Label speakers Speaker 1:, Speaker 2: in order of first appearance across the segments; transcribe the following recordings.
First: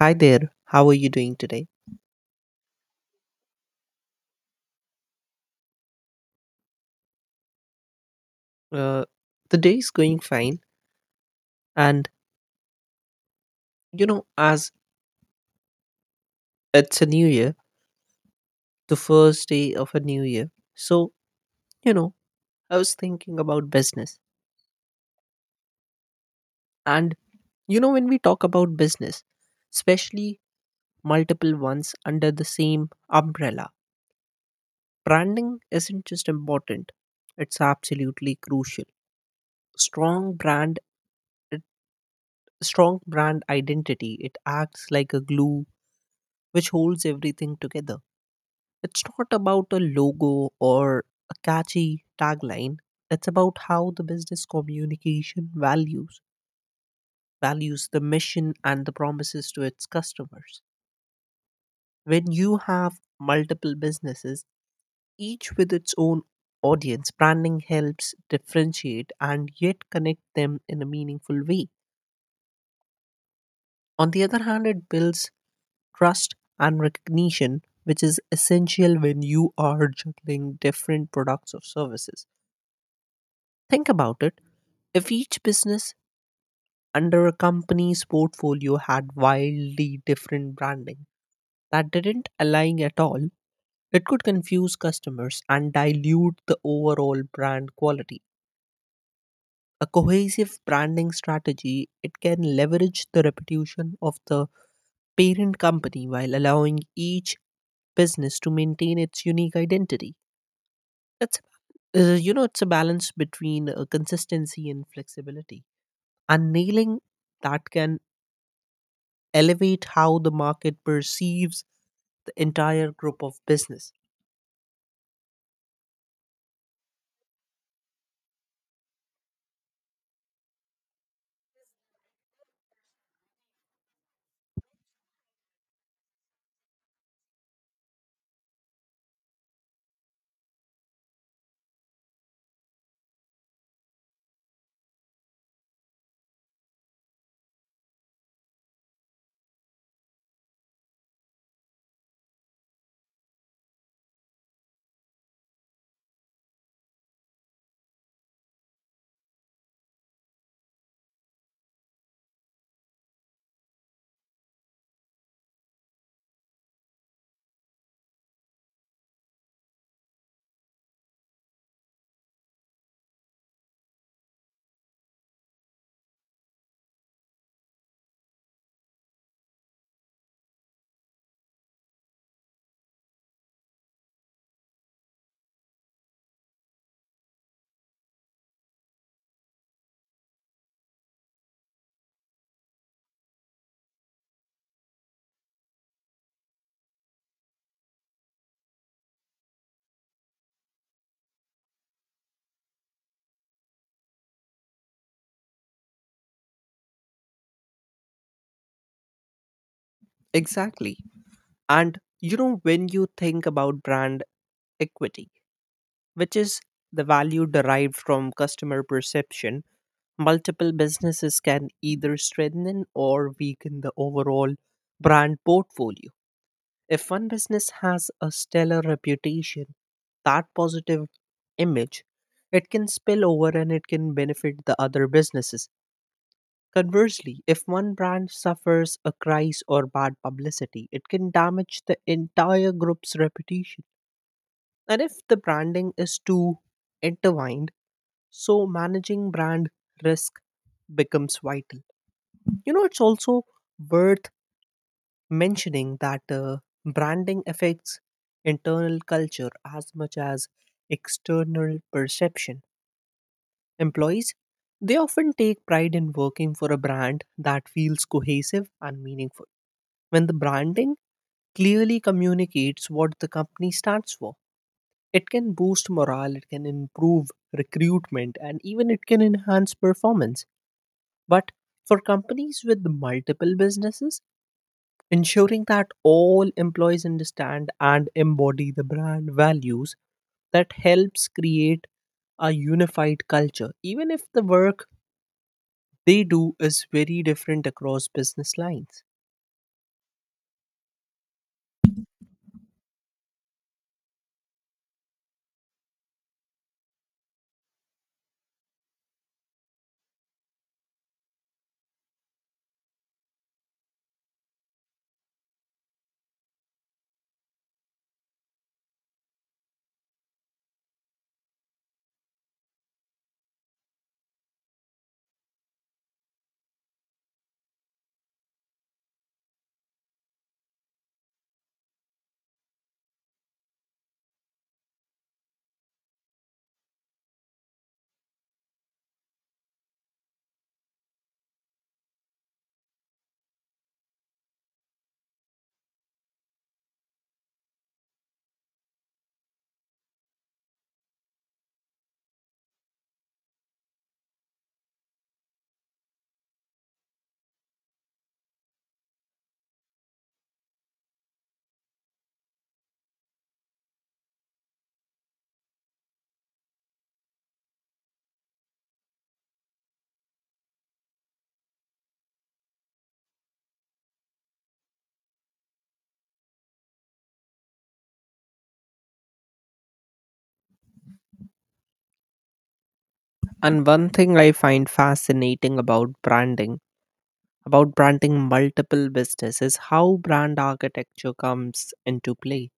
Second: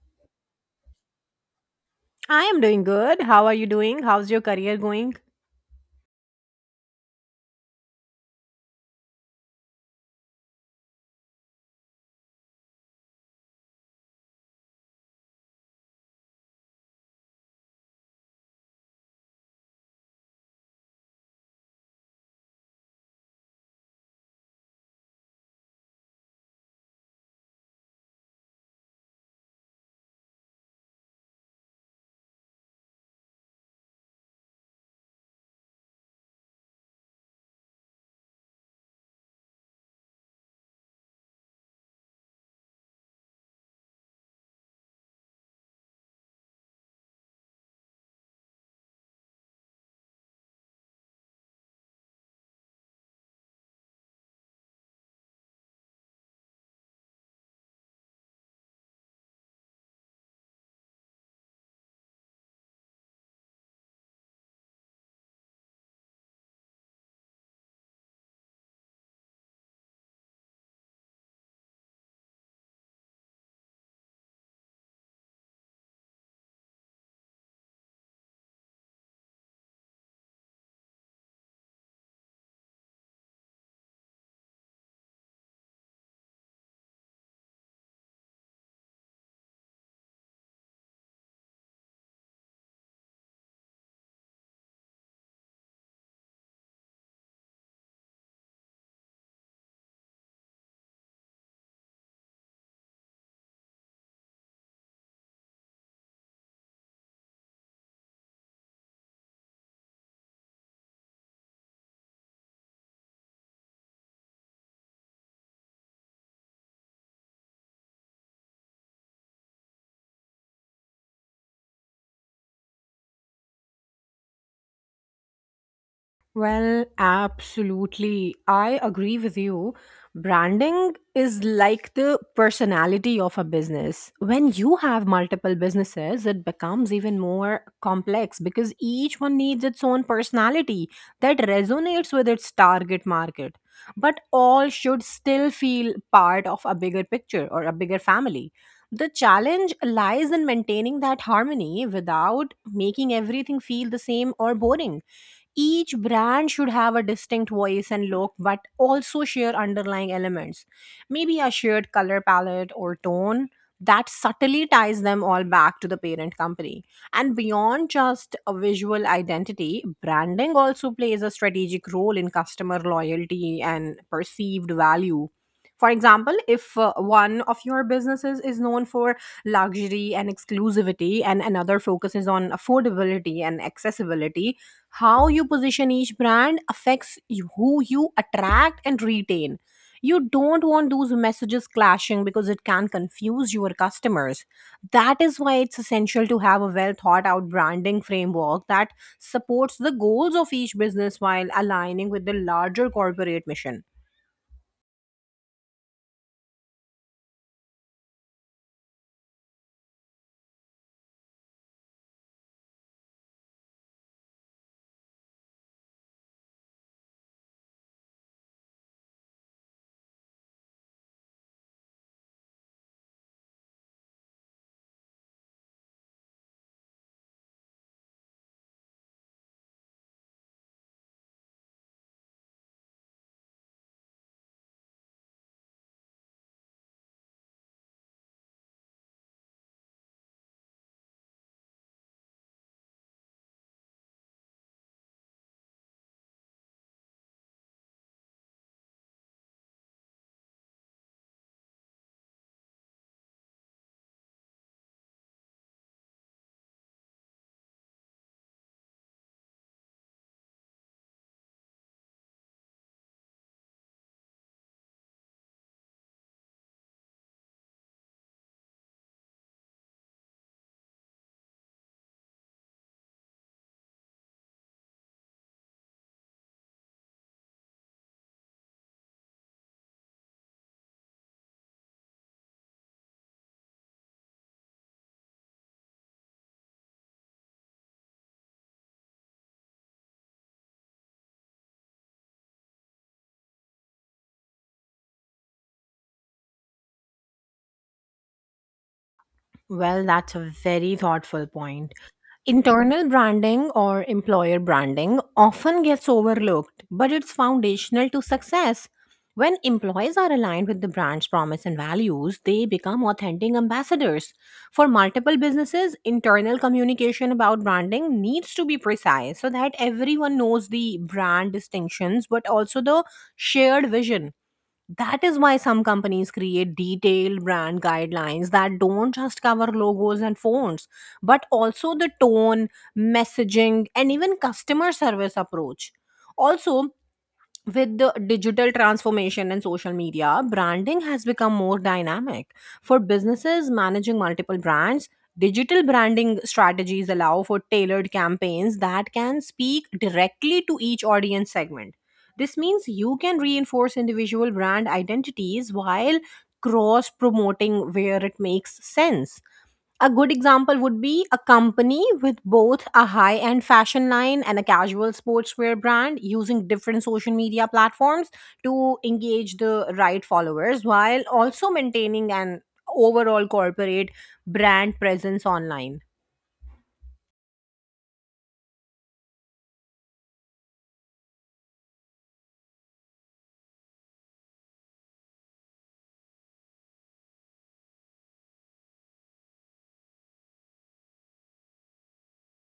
Speaker 1: Hi there, how are you doing today?
Speaker 2: I am doing good. How are you doing? How's your career going?
Speaker 1: Uh, the day is going fine, and as it's a new year, the first day of a new year. You know, I was thinking about business, and when we talk about business, especially multiple ones under the same umbrella, branding isn't just important, it's absolutely crucial. Strong brand, it- Strong brand identity, it acts like a glue which holds everything together. It's not about a logo or a catchy tagline. It's about how the business communication values values the mission and the promises to its customers. When you have multiple businesses, each with its own audience, branding helps differentiate and yet connect them in a meaningful way. On the other hand, it builds trust and recognition, which is essential when you are juggling different products or services. Think about it. If each business under a company's portfolio had wildly different branding that didn't align at all, it could confuse customers and dilute the overall brand quality. A cohesive branding strategy, it can leverage the reputation of the parent company while allowing each business to maintain its unique identity. That's it's a balance between consistency and flexibility, and nailing that can elevate how the market perceives the entire group of business.
Speaker 2: Well, absolutely. I agree with you. Branding is like the personality of a business. When you have multiple businesses, it becomes even more complex because each one needs its own personality that resonates with its target market. But all should still feel part of a bigger picture or a bigger family. The challenge lies in maintaining that harmony without making everything feel the same or boring. Each brand should have a distinct voice and look, but also share underlying elements. Maybe a shared color palette or tone that subtly ties them all back to the parent company. And beyond just a visual identity, branding also plays a strategic role in customer loyalty and perceived value. For example, if one of your businesses is known for luxury and exclusivity, and another focuses on affordability and accessibility, how you position each brand affects who you attract and retain. You don't want those messages clashing because it can confuse your customers. That is why it's essential to have a well thought out branding framework that supports the goals of each business while aligning with the larger corporate mission.
Speaker 1: Exactly. And when you think about brand equity, which is the value derived from customer perception, multiple businesses can either strengthen or weaken the overall brand portfolio. If one business has a stellar reputation, that positive image, it can spill over and it can benefit the other businesses. Conversely, if one brand suffers a crisis or bad publicity, it can damage the entire group's reputation. And if the branding is too intertwined, so managing brand risk becomes vital. It's also worth mentioning that branding affects internal culture as much as external perception. Employees, they often take pride in working for a brand that feels cohesive and meaningful. When the branding clearly communicates what the company stands for, it can boost morale, it can improve recruitment, and even it can enhance performance. But for companies with multiple businesses, ensuring that all employees understand and embody the brand values that helps create a unified culture, even if the work they do is very different across business lines.
Speaker 2: Well, that's a very thoughtful point. Internal branding or employer branding often gets overlooked, but it's foundational to success. When employees are aligned with the brand's promise and values, they become authentic ambassadors. For multiple businesses, internal communication about branding needs to be precise so that everyone knows the brand distinctions but also the shared vision. That is why some companies create detailed brand guidelines that don't just cover logos and fonts, but also the tone, messaging, and even customer service approach. Also, with the digital transformation and social media, branding has become more dynamic. For businesses managing multiple brands, digital branding strategies allow for tailored campaigns that can speak directly to each audience segment. This means you can reinforce individual brand identities while cross promoting where it makes sense. A good example would be a company with both a high end fashion line and a casual sportswear brand using different social media platforms to engage the right followers while also maintaining an overall corporate brand presence online.
Speaker 1: And one thing I find fascinating about branding multiple businesses how brand architecture comes into play.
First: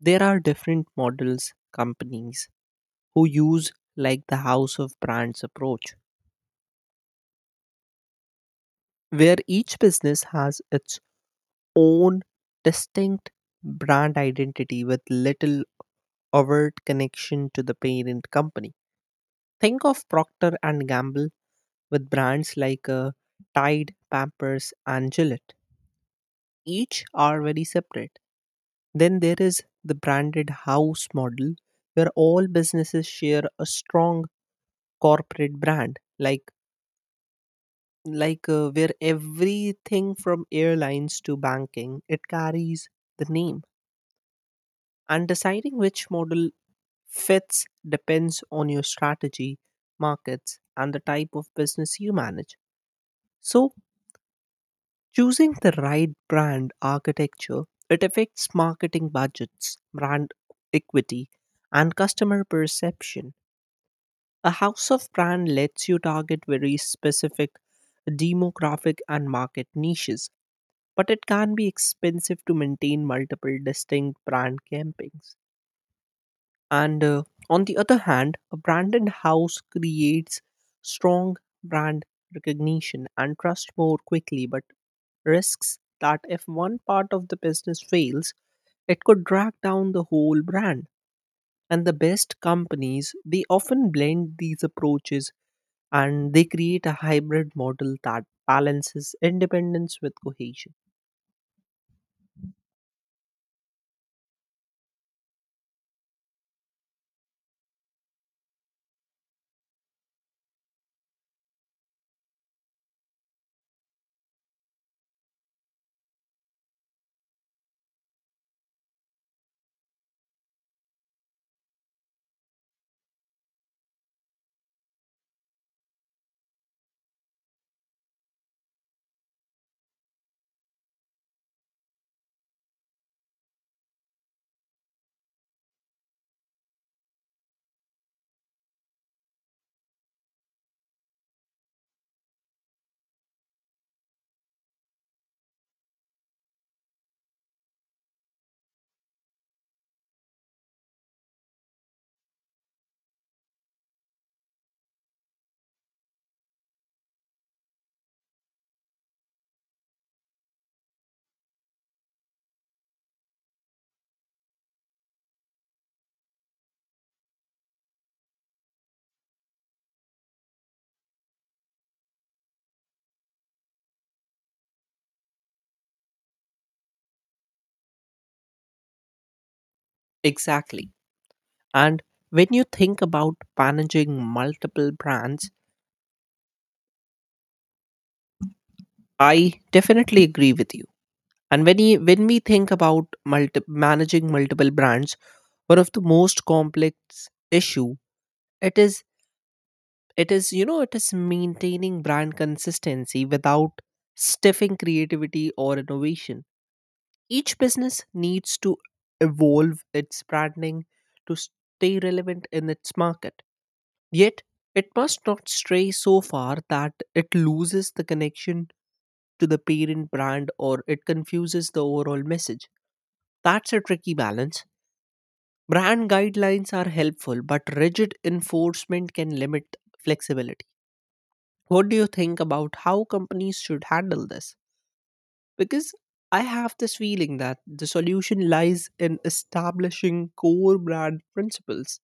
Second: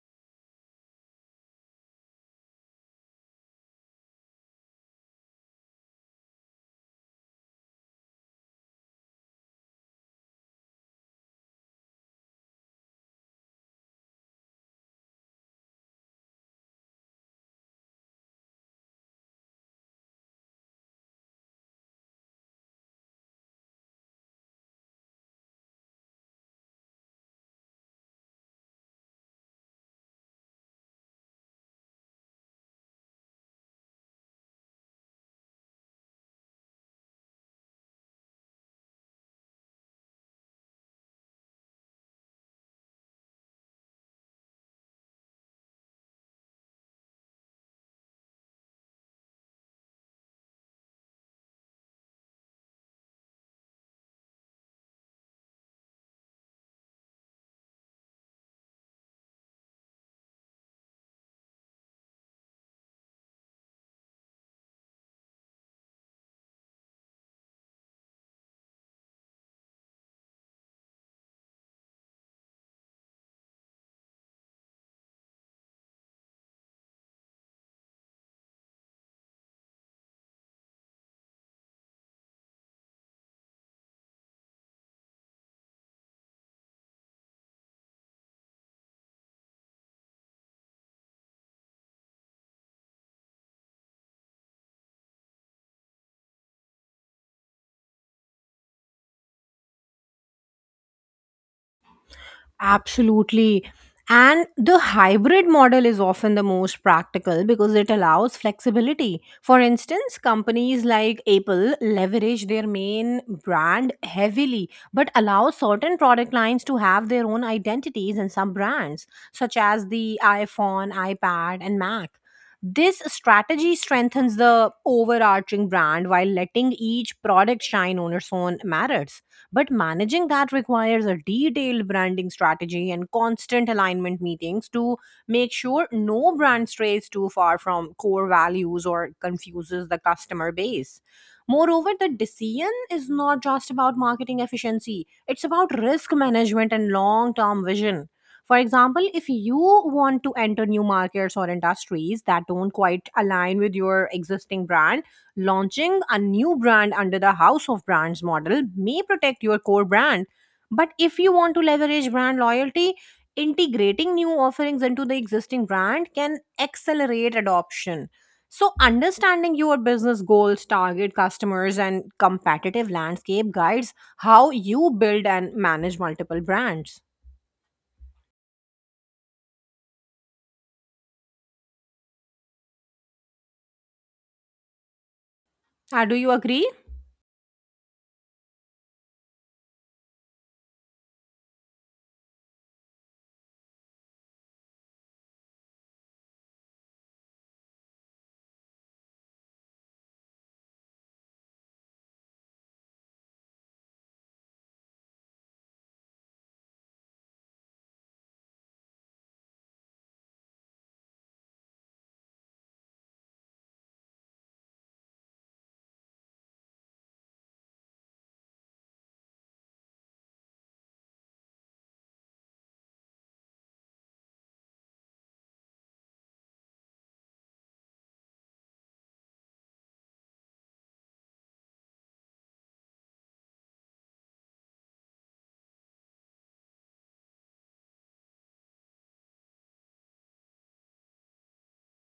Speaker 1: There are different models companies who use, like the house of brands approach where each business has its own distinct brand identity with little overt connection to the parent company. Think of Procter and Gamble with brands like Tide, Pampers and Gillette. Each are very separate. Then there is the branded house model where all businesses share a strong corporate brand, like where everything from airlines to banking it carries the name, and deciding which model fits depends on your strategy, markets and the type of business you manage. So choosing the right brand architecture, it affects marketing budgets, brand equity and customer perception. A house of brand lets you target very specific demographic and market niches, but it can be expensive to maintain multiple distinct brand campaigns. And on the other hand, a branded house creates strong brand recognition and trust more quickly, but risks that if one part of the business fails, it could drag down the whole brand. And the best companies, they often blend these approaches and they create a hybrid model that balances independence with cohesion.
Speaker 2: Absolutely. And the hybrid model is often the most practical because it allows flexibility. For instance, companies like Apple leverage their main brand heavily, but allow certain product lines to have their own identities and sub brands, such as the iPhone, iPad, and Mac. This strategy strengthens the overarching brand while letting each product shine on its own merits. But managing that requires a detailed branding strategy and constant alignment meetings to make sure no brand strays too far from core values or confuses the customer base. Moreover, the decision is not just about marketing efficiency, it's about risk management and long term vision. For example, if you want to enter new markets or industries that don't quite align with your existing brand, launching a new brand under the house of brands model may protect your core brand, but if you want to leverage brand loyalty, integrating new offerings into the existing brand can accelerate adoption. So, understanding your business goals, target customers, and competitive landscape guides how you build and manage multiple brands.
Speaker 1: Exactly. And when you think about managing multiple brands,
Speaker 2: Do you agree?
Speaker 1: I definitely agree with you. And when we think about managing multiple brands, one of the most complex issue it is it is maintaining brand consistency without stiffing creativity or innovation. Each business needs to evolve its branding to stay relevant in its market, yet it must not stray so far that it loses the connection to the parent brand or it confuses the overall message. That's a tricky balance. Brand guidelines are helpful, but rigid enforcement can limit flexibility. What do you think about how companies should handle this? Because I have this feeling that the solution lies in establishing core brand principles,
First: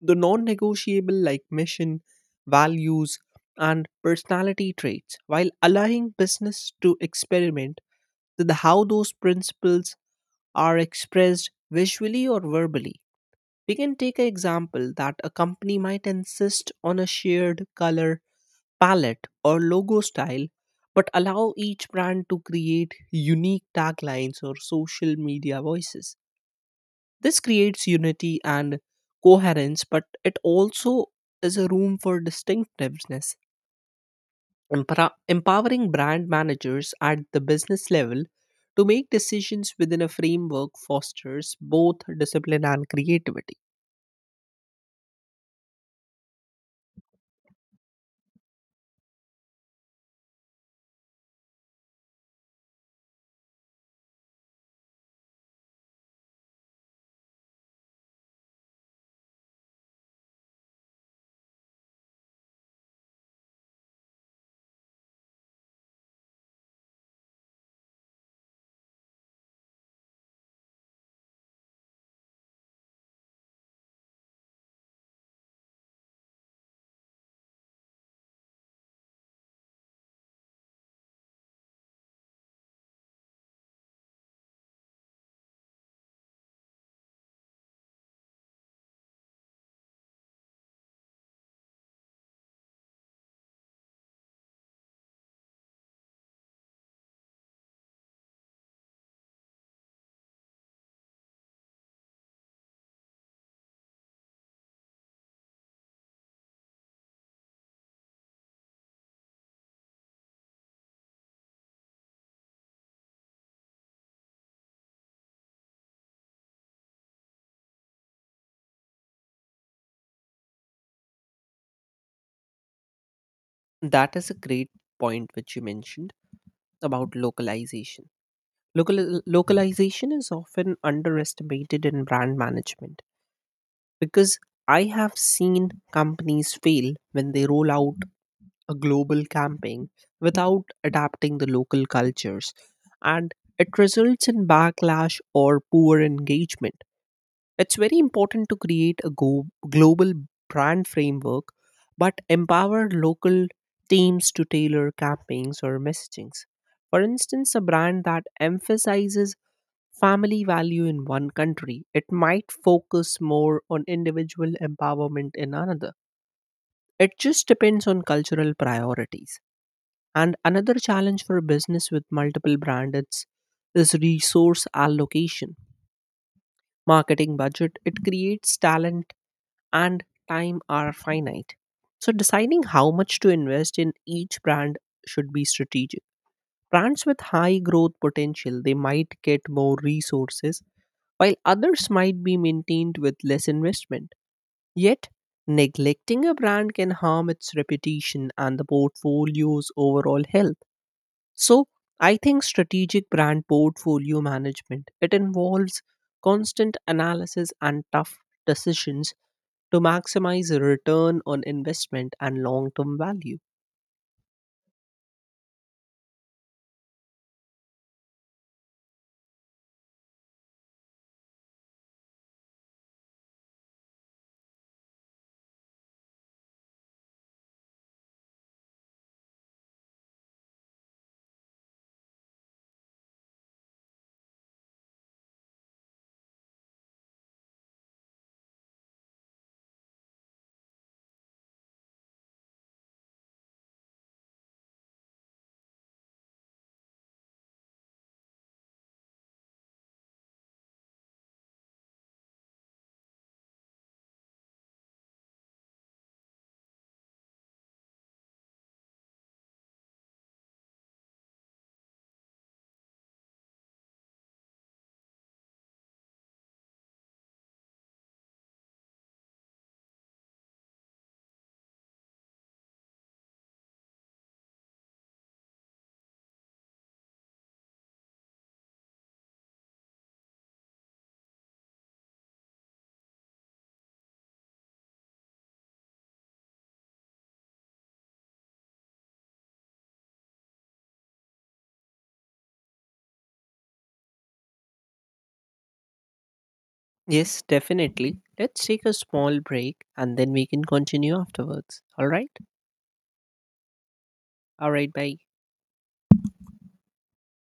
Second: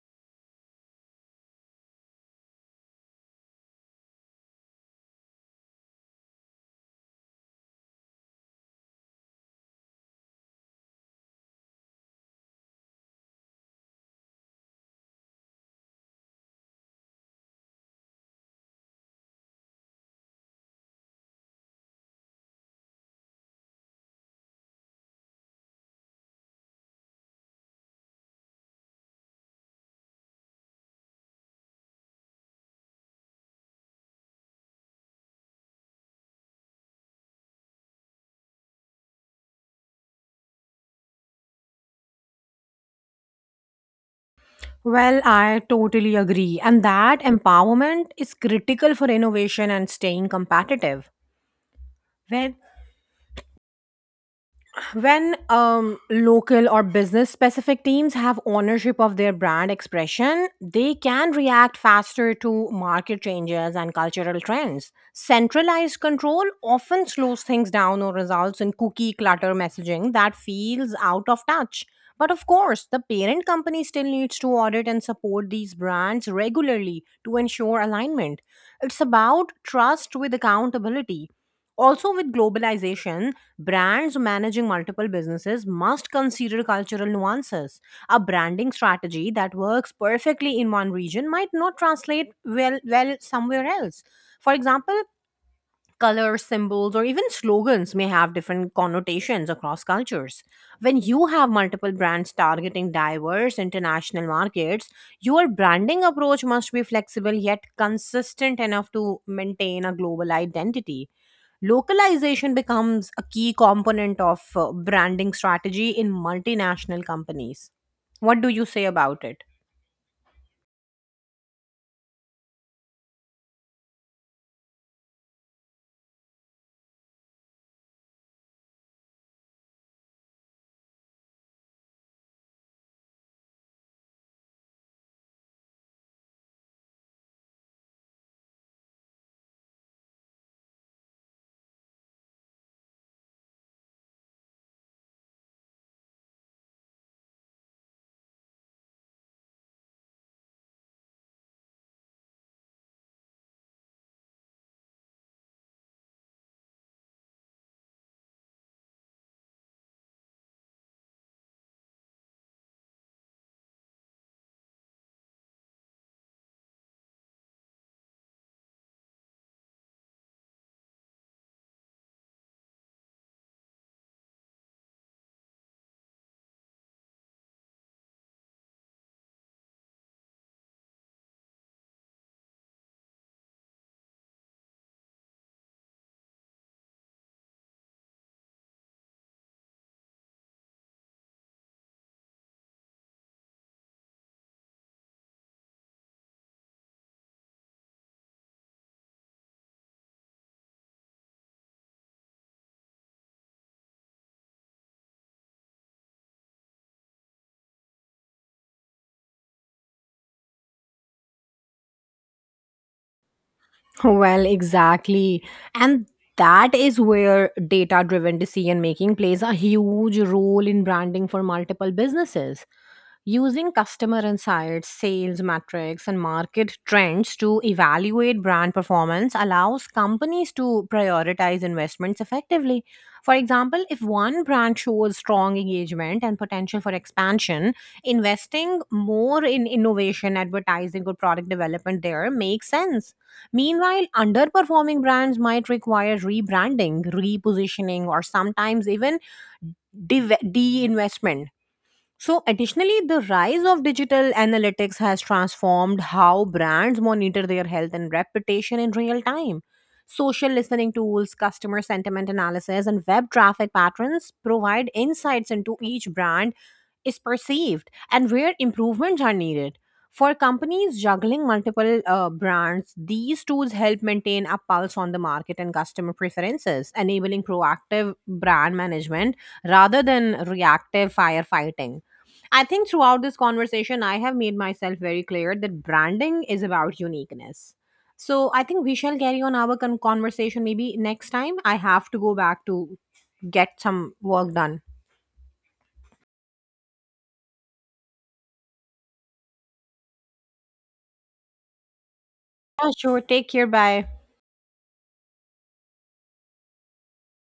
Speaker 1: the non negotiable like mission, values, and personality traits, while allowing business to experiment with how those principles are expressed visually or verbally. We can take an example that a company might insist on a shared color palette or logo style, but allow each brand to create unique taglines or social media voices. This creates unity and coherence, but it also is a room for distinctiveness. Empowering brand managers at the business level to make decisions within a framework fosters both discipline and creativity.
Speaker 2: Well, I totally agree. And that empowerment is critical for innovation and staying competitive. When when local or business specific teams have ownership of their brand expression, they can react faster to market changes and cultural trends. Centralized control often slows things down or results in cookie clutter messaging that feels out of touch. But of course, the parent company still needs to audit and support these brands regularly to ensure alignment. It's about trust with accountability. Also, with globalization, brands managing multiple businesses must consider cultural nuances. A branding strategy that works perfectly in one region might not translate well somewhere else. For example, color symbols or even slogans may have different connotations across cultures. When you have multiple brands targeting diverse international markets, your branding approach must be flexible yet consistent enough to maintain a global identity. Localization becomes a key component of branding strategy in multinational companies. What do you say about it?
Speaker 1: That is a great point which you mentioned about localization. Localization is often underestimated in brand management because I have seen companies fail when they roll out a global campaign without adapting the local cultures, and it results in backlash or poor engagement. It's very important to create a global brand framework but empower local teams to tailor campaigns or messagings. For instance, a brand that emphasizes family value in one country, it might focus more on individual empowerment in another. It just depends on cultural priorities. And another challenge for a business with multiple brands is resource allocation. Marketing budget, it creates talent and time are finite. So deciding how much to invest in each brand should be strategic. Brands with high growth potential, they might get more resources while others might be maintained with less investment. Yet neglecting a brand can harm its reputation and the portfolio's overall health. So I think strategic brand portfolio management, it involves constant analysis and tough decisions to maximize return on investment and long-term value.
Speaker 2: Well, exactly. And that is where data driven decision making plays a huge role in branding for multiple businesses. Using customer insights, sales metrics, and market trends to evaluate brand performance allows companies to prioritize investments effectively. For example, if one brand shows strong engagement and potential for expansion, investing more in innovation, advertising, or product development there makes sense. Meanwhile, underperforming brands might require rebranding, repositioning, or sometimes even deinvestment. So, additionally, the rise of digital analytics has transformed how brands monitor their health and reputation in real time. Social listening tools, customer sentiment analysis, and web traffic patterns provide insights into each brand is perceived and where improvements are needed. For companies juggling multiple brands, these tools help maintain a pulse on the market and customer preferences, enabling proactive brand management rather than reactive firefighting. I think throughout this conversation, I have made myself very clear that branding is about uniqueness. So I think we shall carry on our conversation maybe next time. I have to go back to get some work done.
Speaker 1: Yes, definitely. Let's take a small break and then we can continue afterwards. All right?
Speaker 2: Yeah, sure. Take care. Bye.
Speaker 1: All right, bye.